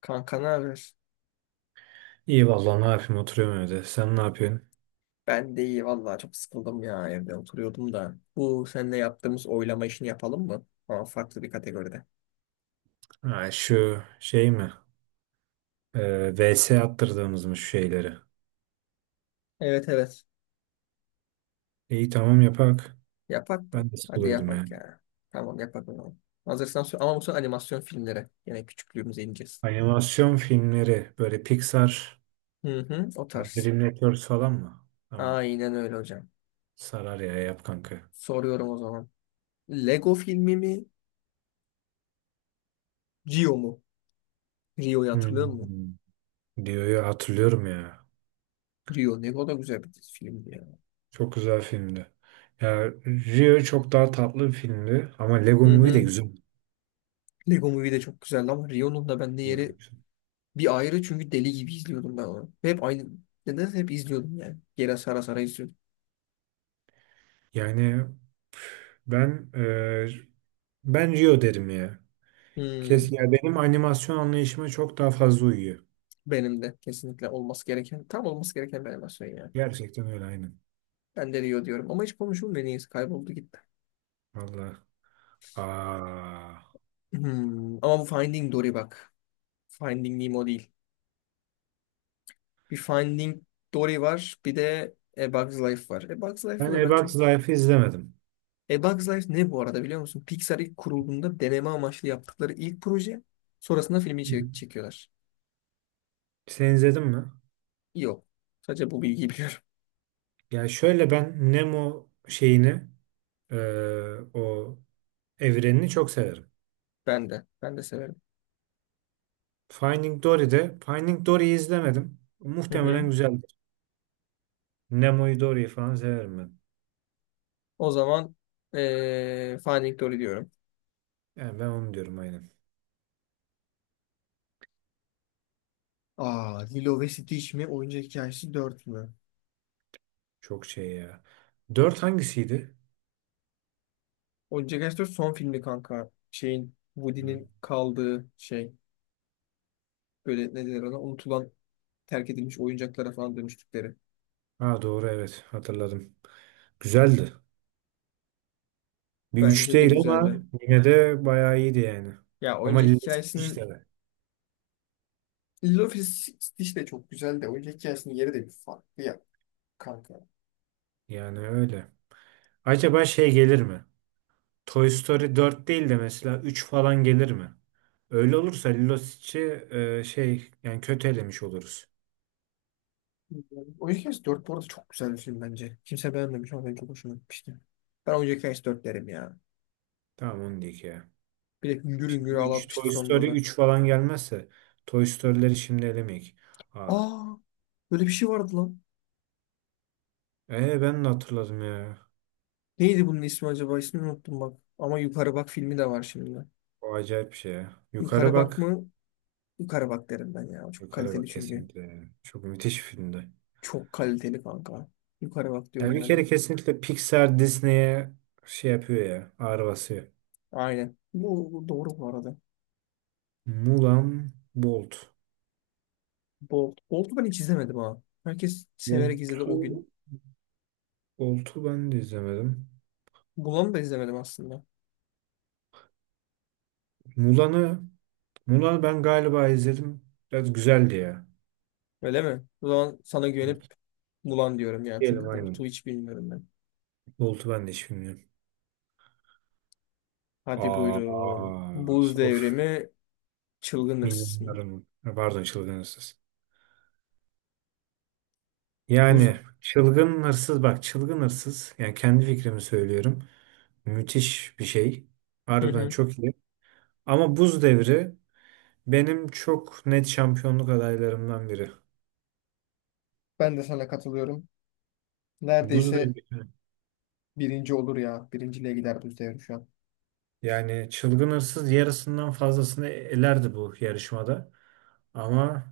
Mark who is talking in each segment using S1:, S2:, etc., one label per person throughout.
S1: Kanka ne haber?
S2: İyi vallahi ne yapayım, oturuyorum evde. Sen ne yapıyorsun?
S1: Ben de iyi vallahi çok sıkıldım ya evde oturuyordum da. Bu seninle yaptığımız oylama işini yapalım mı? Ama farklı bir kategoride.
S2: Ha, şu şey mi? VS attırdığımız mı şu şeyleri?
S1: Evet evet.
S2: İyi tamam, yapak.
S1: Yapak mı?
S2: Ben de
S1: Hadi
S2: sıkılıyordum
S1: yapak
S2: yani.
S1: ya. Tamam yapak o zaman. Hazırsan ama bu sefer animasyon filmlere. Yine küçüklüğümüze ineceğiz.
S2: Animasyon filmleri böyle Pixar,
S1: Hı hı, o tarz.
S2: Dream Networks falan mı? Tamam.
S1: Aynen öyle hocam.
S2: Sarar ya, yap kanka.
S1: Soruyorum o zaman. Lego filmi mi? Rio mu? Rio'yu hatırlıyor musun?
S2: Hmm. Rio'yu hatırlıyorum ya.
S1: Rio Lego da güzel bir filmdi ya.
S2: Çok güzel filmdi. Ya Rio çok daha tatlı bir filmdi ama Lego
S1: Hı
S2: Movie de
S1: hı.
S2: güzel.
S1: Lego Movie de çok güzeldi ama Rio'nun da bende yeri bir ayrı çünkü deli gibi izliyordum ben onu. Ve hep aynı. Neden hep izliyordum yani. Geri sara sara izliyordum.
S2: Yani ben e, ben Rio derim ya. Kes
S1: Hmm,
S2: ya, benim animasyon anlayışıma çok daha fazla uyuyor.
S1: benim de kesinlikle olması gereken, tam olması gereken bir animasyon yani.
S2: Gerçekten öyle, aynen.
S1: Ben de Rio diyorum ama hiç konuşulmuyor neyse kayboldu gitti.
S2: Vallahi. Aa.
S1: Ama bu Finding Dory bak. Finding Nemo değil. Bir Finding Dory var, bir de A Bug's Life var. A Bug's Life'ı
S2: Ben
S1: da ben
S2: Ebak
S1: çok...
S2: Zayf'ı izlemedim.
S1: A Bug's Life ne, bu arada biliyor musun? Pixar ilk kurulduğunda deneme amaçlı yaptıkları ilk proje. Sonrasında filmi
S2: Hı hı.
S1: çekiyorlar.
S2: Sen izledin mi?
S1: Yok. Sadece bu bilgiyi biliyorum.
S2: Ya şöyle, ben Nemo şeyini, o evrenini çok severim.
S1: Ben de. Ben de severim.
S2: Finding Dory'de Finding Dory'yi izlemedim.
S1: Hı hı.
S2: Muhtemelen güzeldir. Nemo'yu, Dory'yi falan severim ben.
S1: O zaman Finding Dory diyorum.
S2: Yani ben onu diyorum, aynen.
S1: Aa, Lilo ve Stitch mi? Oyuncak Hikayesi dört mü?
S2: Çok şey ya. Dört hangisiydi?
S1: Oyuncak Aşk'ta son filmi kanka. Şeyin
S2: Hı.
S1: Woody'nin kaldığı şey. Böyle ne denir ona? Unutulan, terk edilmiş oyuncaklara falan dönüştükleri.
S2: Ha doğru, evet hatırladım. Güzeldi. Bir 3
S1: Bence de
S2: değil ama
S1: güzeldi.
S2: yine de bayağı iyiydi yani.
S1: Ya
S2: Ama
S1: oyuncak
S2: Lilith
S1: hikayesinin
S2: işte
S1: Lilo ve Stitch de çok güzel de oyuncak hikayesinin yeri de bir farklı ya kanka.
S2: yani öyle. Acaba şey gelir mi? Toy Story dört değil de mesela 3 falan gelir mi? Öyle olursa Lilo Stitch'i şey yani kötü elemiş oluruz.
S1: Oyuncak Hikayesi dört bu arada çok güzel bir film bence. Kimse beğenmemiş ama ben çok hoşuma gitmişti. Ben oyuncak hikayesi 4 derim ya.
S2: Tamam, onu diyeyim ya.
S1: Bir de hüngür
S2: Şimdi
S1: hüngür
S2: üç,
S1: ağlatmıştı
S2: Toy
S1: sonunda
S2: Story
S1: da.
S2: üç falan gelmezse Toy Story'leri şimdi elemeyik. Aa,
S1: Aa, böyle bir şey vardı lan.
S2: ben de hatırladım ya.
S1: Neydi bunun ismi acaba? İsmini unuttum bak. Ama Yukarı Bak filmi de var şimdi.
S2: O acayip bir şey ya. Yukarı
S1: Yukarı Bak
S2: bak.
S1: mı? Yukarı Bak derim ben ya. Çok
S2: Yukarı
S1: kaliteli
S2: bak
S1: çünkü.
S2: kesinlikle yani. Çok müthiş bir filmdi.
S1: Çok kaliteli kanka. Yukarı Bak
S2: Ya
S1: diyorum
S2: bir
S1: ben
S2: kere
S1: de.
S2: kesinlikle Pixar Disney'e şey yapıyor ya. Ağır basıyor.
S1: Aynen. Bu doğru bu arada.
S2: Mulan, Bolt.
S1: Bolt. Bolt'u ben hiç izlemedim ha. Herkes severek izledi o gün.
S2: Bolt'u Bolt'u ben de izlemedim.
S1: Mulan'ı da izlemedim aslında.
S2: Mulan'ı Mulan'ı ben galiba izledim. Biraz güzeldi ya.
S1: Öyle mi? O zaman sana güvenip
S2: Evet.
S1: Mulan diyorum ya.
S2: Diyelim
S1: Çünkü Bolt'u
S2: aynen.
S1: hiç bilmiyorum ben.
S2: Bolt'u ben de hiç bilmiyorum.
S1: Hadi buyurun.
S2: Aa,
S1: Buz
S2: of.
S1: Devrimi, Çılgın hırsız mı?
S2: Milyonlarım. Ha, pardon, çılgın hırsız.
S1: Buz.
S2: Yani çılgın hırsız, bak çılgın hırsız. Yani kendi fikrimi söylüyorum. Müthiş bir şey.
S1: Hı
S2: Harbiden
S1: hı.
S2: çok iyi. Ama Buz Devri benim çok net şampiyonluk adaylarımdan biri.
S1: Ben de sana katılıyorum.
S2: Buz
S1: Neredeyse
S2: devri.
S1: birinci olur ya. Birinciliğe gider bu devri şu an.
S2: Yani çılgın hırsız yarısından fazlasını elerdi bu yarışmada. Ama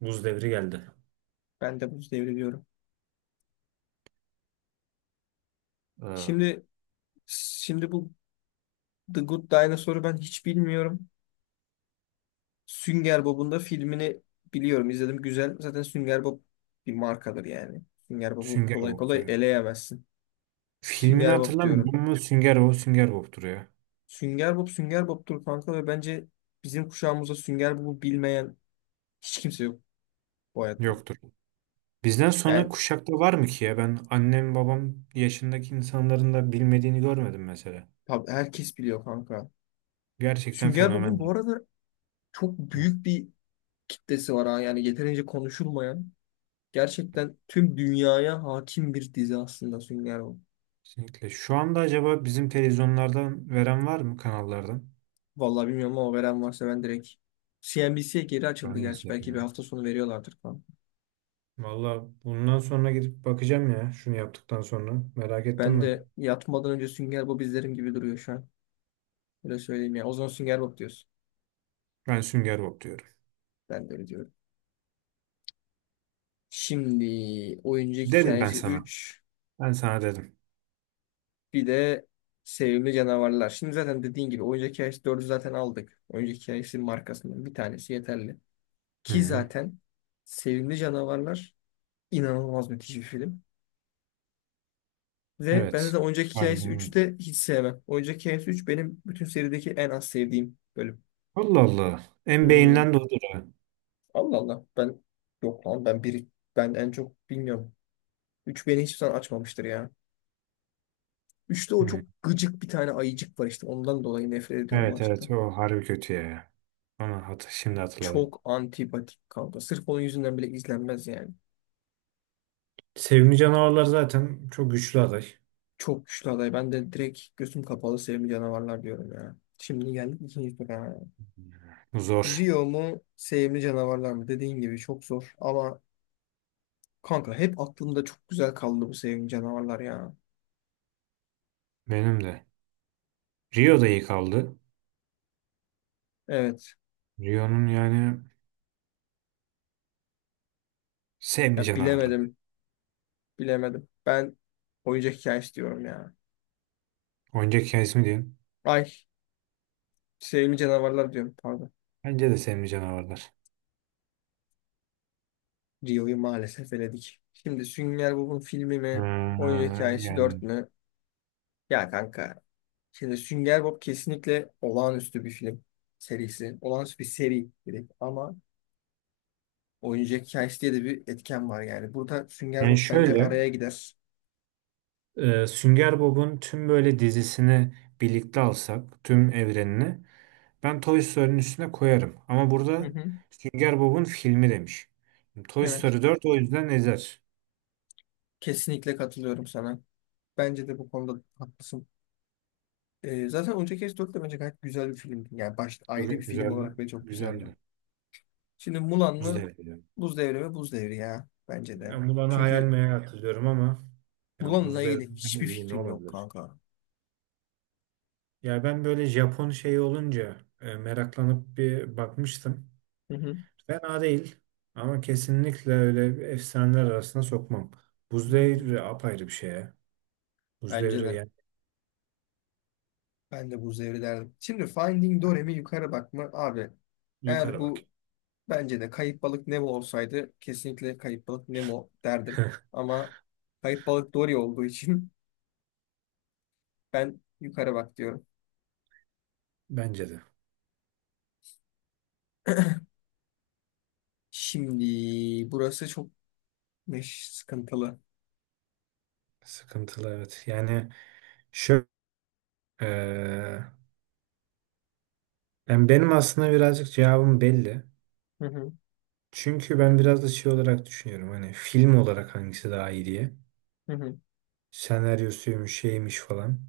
S2: buz devri geldi.
S1: Ben de buz devri diyorum.
S2: Ha.
S1: Şimdi şimdi bu The Good Dinosaur'u ben hiç bilmiyorum. Sünger Bob'un da filmini biliyorum. İzledim güzel. Zaten Sünger Bob bir markadır yani. Sünger Bob'u
S2: Sünger
S1: kolay
S2: Bob'tu
S1: kolay
S2: yani.
S1: eleyemezsin.
S2: Filmini
S1: Sünger Bob diyorum.
S2: hatırlamıyorum ama Sünger Bob Sünger Bob'tur ya.
S1: Sünger Bob Sünger Bob'tur kanka ve bence bizim kuşağımızda Sünger Bob'u bilmeyen hiç kimse yok bu hayatta.
S2: Yoktur. Bizden sonra
S1: Yani
S2: kuşakta var mı ki ya? Ben annem babam yaşındaki insanların da bilmediğini görmedim mesela.
S1: herkes biliyor kanka.
S2: Gerçekten
S1: Sünger
S2: fenomen
S1: Bob'un bu
S2: ya.
S1: arada çok
S2: Hı.
S1: büyük bir kitlesi var ha. Yani yeterince konuşulmayan. Gerçekten tüm dünyaya hakim bir dizi aslında Sünger Bob.
S2: Kesinlikle. Şu anda acaba bizim televizyonlardan veren var mı, kanallardan?
S1: Vallahi bilmiyorum ama veren varsa ben direkt CNBC'ye geri açıldı
S2: Ben de
S1: gerçi.
S2: izlerim
S1: Belki bir
S2: yani.
S1: hafta sonu veriyorlardır falan.
S2: Valla bundan sonra gidip bakacağım ya, şunu yaptıktan sonra. Merak
S1: Ben
S2: ettim
S1: de
S2: ben.
S1: yatmadan önce Sünger Bob izlerim gibi duruyor şu an. Öyle söyleyeyim ya. O zaman Sünger Bob diyorsun.
S2: Ben Sünger Bob diyorum.
S1: Ben de öyle diyorum. Şimdi oyuncu
S2: Dedim ben
S1: hikayesi
S2: sana.
S1: 3.
S2: Ben sana dedim.
S1: Bir de sevimli canavarlar. Şimdi zaten dediğin gibi oyuncak hikayesi dördü zaten aldık. Oyuncak hikayesi markasından bir tanesi yeterli.
S2: Hı
S1: Ki
S2: hı.
S1: zaten sevimli canavarlar inanılmaz müthiş bir film. Ve ben
S2: Evet.
S1: zaten oyuncak
S2: Harbi
S1: hikayesi
S2: ha.
S1: üçü de hiç sevmem. Oyuncak hikayesi üç benim bütün serideki en az sevdiğim bölüm.
S2: Allah Allah. En
S1: Hmm,
S2: beyinden de odur ha.
S1: Allah Allah. Ben yok lan, ben biri, ben en çok bilmiyorum. 3 beni hiçbir zaman açmamıştır ya. Üçte o
S2: Hı.
S1: çok gıcık bir tane ayıcık var işte. Ondan dolayı nefret ediyorum o
S2: Evet
S1: açıkta.
S2: evet, o harbi kötü ya. Ama hat şimdi hatırladım.
S1: Çok antipatik kanka. Sırf onun yüzünden bile izlenmez yani.
S2: Sevimli canavarlar zaten çok güçlü aday.
S1: Çok güçlü aday. Ben de direkt gözüm kapalı sevimli canavarlar diyorum ya. Şimdi geldik ikinci tura.
S2: Zor.
S1: Rio mu, sevimli canavarlar mı? Dediğin gibi çok zor. Ama kanka hep aklımda çok güzel kaldı bu sevimli canavarlar ya.
S2: Benim de. Rio da iyi kaldı.
S1: Evet.
S2: Rio'nun yani, sevimli
S1: Ya
S2: canavarlar.
S1: bilemedim. Bilemedim. Ben oyuncak hikayesi diyorum ya.
S2: Oyuncak hikayesi mi diyorsun?
S1: Ay, sevimli canavarlar diyorum pardon.
S2: Bence de sevimli canavarlar.
S1: Rio'yu maalesef eledik. Şimdi Sünger Bob'un filmi mi? Oyuncak
S2: Ha,
S1: hikayesi
S2: yani,
S1: dört mü? Ya kanka, şimdi Sünger Bob kesinlikle olağanüstü bir film serisi. Olağanüstü bir seri direkt ama oyuncak hikayesi diye de bir etken var yani. Burada Sünger
S2: yani
S1: Bob bence
S2: şöyle,
S1: araya gider.
S2: e, Sünger Bob'un tüm böyle dizisini birlikte alsak, tüm evrenini ben Toy Story'nin üstüne koyarım. Ama
S1: Hı
S2: burada
S1: hı.
S2: Sünger Bob'un filmi demiş. Toy
S1: Evet.
S2: Story dört, o yüzden ezer.
S1: Kesinlikle katılıyorum sana. Bence de bu konuda haklısın. Zaten Oyuncak Hikayesi 4 de bence gayet güzel bir filmdi. Yani ayrı bir
S2: Çok
S1: film
S2: güzel,
S1: olarak ve çok güzeldi.
S2: güzeldi.
S1: Şimdi Mulan
S2: Buz
S1: mı?
S2: Devri yani.
S1: Buz Devri mi? Buz Devri ya. Bence de.
S2: Ben bunu bana hayal
S1: Çünkü
S2: meyal hatırlıyorum ama yani
S1: Mulan'la
S2: Buz
S1: ilgili
S2: Devri'nden
S1: hiçbir
S2: iyi ne
S1: fikrim yok
S2: olabilir?
S1: kanka.
S2: Ya ben böyle Japon şeyi olunca meraklanıp bir bakmıştım.
S1: Hı hı.
S2: Fena değil ama kesinlikle öyle bir efsaneler arasına sokmam. Buz devri
S1: Hmm.
S2: apayrı bir şey ya. Buz
S1: Bence
S2: devri
S1: de.
S2: yani,
S1: Ben de buz devri derdim. Şimdi Finding Dory'mi yukarı bakma abi. Eğer
S2: yukarı bak.
S1: bu, bence de Kayıp Balık Nemo olsaydı kesinlikle Kayıp Balık Nemo derdim. Ama Kayıp Balık Dory olduğu için ben yukarı bak diyorum.
S2: Bence de.
S1: Şimdi burası çok sıkıntılı.
S2: Sıkıntılı, evet. Yani şöyle eee, ben benim aslında birazcık cevabım belli.
S1: Hı hı,
S2: Çünkü ben biraz da şey olarak düşünüyorum. Hani film olarak hangisi daha iyi diye.
S1: hı hı.
S2: Senaryosuymuş, şeymiş falan.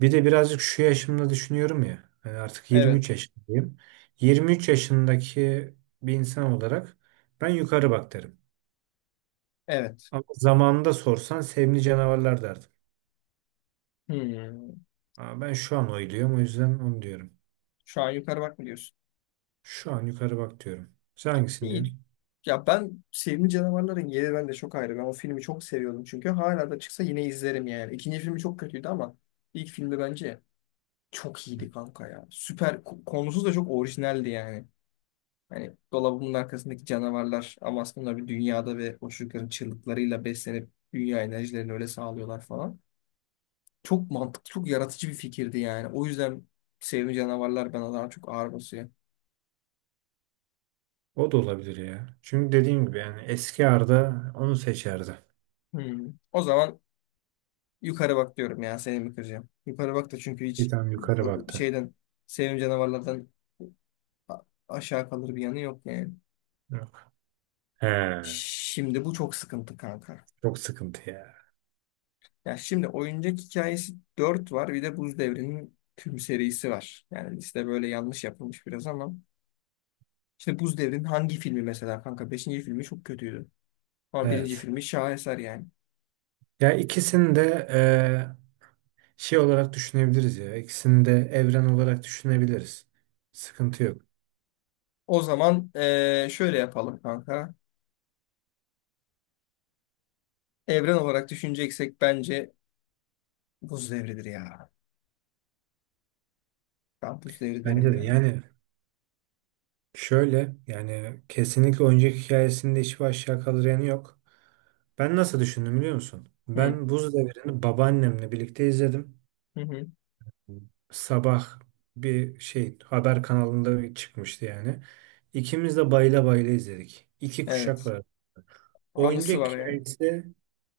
S2: Bir de birazcık şu yaşımda düşünüyorum ya, yani artık 23
S1: Evet.
S2: yaşındayım. 23 yaşındaki bir insan olarak ben yukarı bak derim.
S1: Evet.
S2: Ama zamanında sorsan sevimli canavarlar derdim.
S1: Hmm.
S2: Ama ben şu an oyluyorum, o yüzden onu diyorum.
S1: Şu an yukarı bak mı diyorsun?
S2: Şu an yukarı bak diyorum. Sen hangisini
S1: İyi.
S2: diyorsun?
S1: Ya ben Sevimli Canavarların yeri bende çok ayrı. Ben o filmi çok seviyordum çünkü hala da çıksa yine izlerim yani. İkinci filmi çok kötüydü ama ilk filmi bence çok iyiydi kanka ya. Süper konusu da çok orijinaldi yani. Hani dolabının arkasındaki canavarlar ama aslında bir dünyada ve o çocukların çığlıklarıyla beslenip dünya enerjilerini öyle sağlıyorlar falan. Çok mantıklı, çok yaratıcı bir fikirdi yani. O yüzden Sevimli Canavarlar bana daha çok ağır basıyor.
S2: O da olabilir ya. Çünkü dediğim gibi yani eski Arda onu seçerdi.
S1: Hmm. O zaman Yukarı bak diyorum ya, seni mi kıracağım? Yukarı bak da çünkü
S2: Bir
S1: hiç
S2: tane yukarı
S1: o
S2: baktı.
S1: şeyden sevim canavarlardan a- aşağı kalır bir yanı yok yani.
S2: Yok. He,
S1: Şimdi bu çok sıkıntı kanka.
S2: çok sıkıntı ya.
S1: Ya şimdi oyuncak hikayesi dört var, bir de Buz Devri'nin tüm serisi var. Yani liste böyle yanlış yapılmış biraz ama. Şimdi Buz Devri'nin hangi filmi mesela kanka? Beşinci filmi çok kötüydü. Ama birinci
S2: Evet.
S1: filmi şaheser yani.
S2: Ya ikisini de e, Şey olarak düşünebiliriz ya. İkisini de evren olarak düşünebiliriz. Sıkıntı yok.
S1: O zaman Şöyle yapalım kanka. Evren olarak düşüneceksek bence Buz Devri'dir ya. Kampüs devri derim
S2: Bence de
S1: yani.
S2: yani şöyle, yani kesinlikle oyuncak hikayesinde hiçbir aşağı kalır yanı yok. Ben nasıl düşündüm biliyor musun?
S1: Hı
S2: Ben Buz Devri'ni babaannemle birlikte izledim.
S1: hı. Hı.
S2: Sabah bir şey haber kanalında bir çıkmıştı yani. İkimiz de bayıla bayıla izledik. İki kuşak
S1: Evet.
S2: var.
S1: Anısı
S2: Oyuncak
S1: var yani.
S2: hikayesi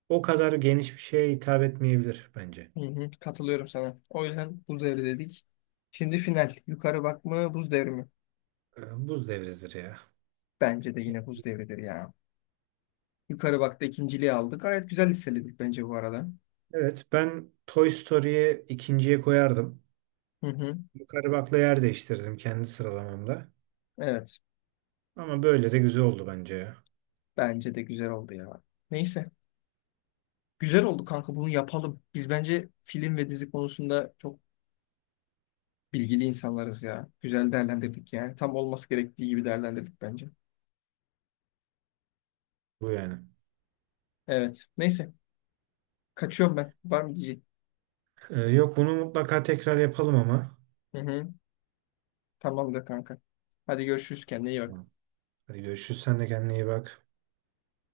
S2: o kadar geniş bir şeye hitap etmeyebilir bence.
S1: Hı hı. Katılıyorum sana. O yüzden buz devri dedik. Şimdi final. Yukarı bak mı buz devri mi?
S2: Buz Devri'dir ya.
S1: Bence de yine buz devridir ya. Yukarı bakta ikinciliği aldık. Gayet güzel listeledik bence bu arada.
S2: Evet, ben Toy Story'yi ikinciye koyardım.
S1: Hı hı.
S2: Yukarı bakla yer değiştirdim kendi sıralamamda.
S1: Evet.
S2: Ama böyle de güzel oldu bence ya.
S1: Bence de güzel oldu ya. Neyse. Güzel oldu kanka, bunu yapalım. Biz bence film ve dizi konusunda çok bilgili insanlarız ya. Güzel değerlendirdik yani. Tam olması gerektiği gibi değerlendirdik bence.
S2: Bu yani.
S1: Evet. Neyse. Kaçıyorum ben. Var mı diyecek?
S2: Yok, bunu mutlaka tekrar yapalım ama.
S1: Hı hı. Tamamdır kanka. Hadi görüşürüz, kendine iyi bak.
S2: Tamam. Hadi görüşürüz. Sen de kendine iyi bak.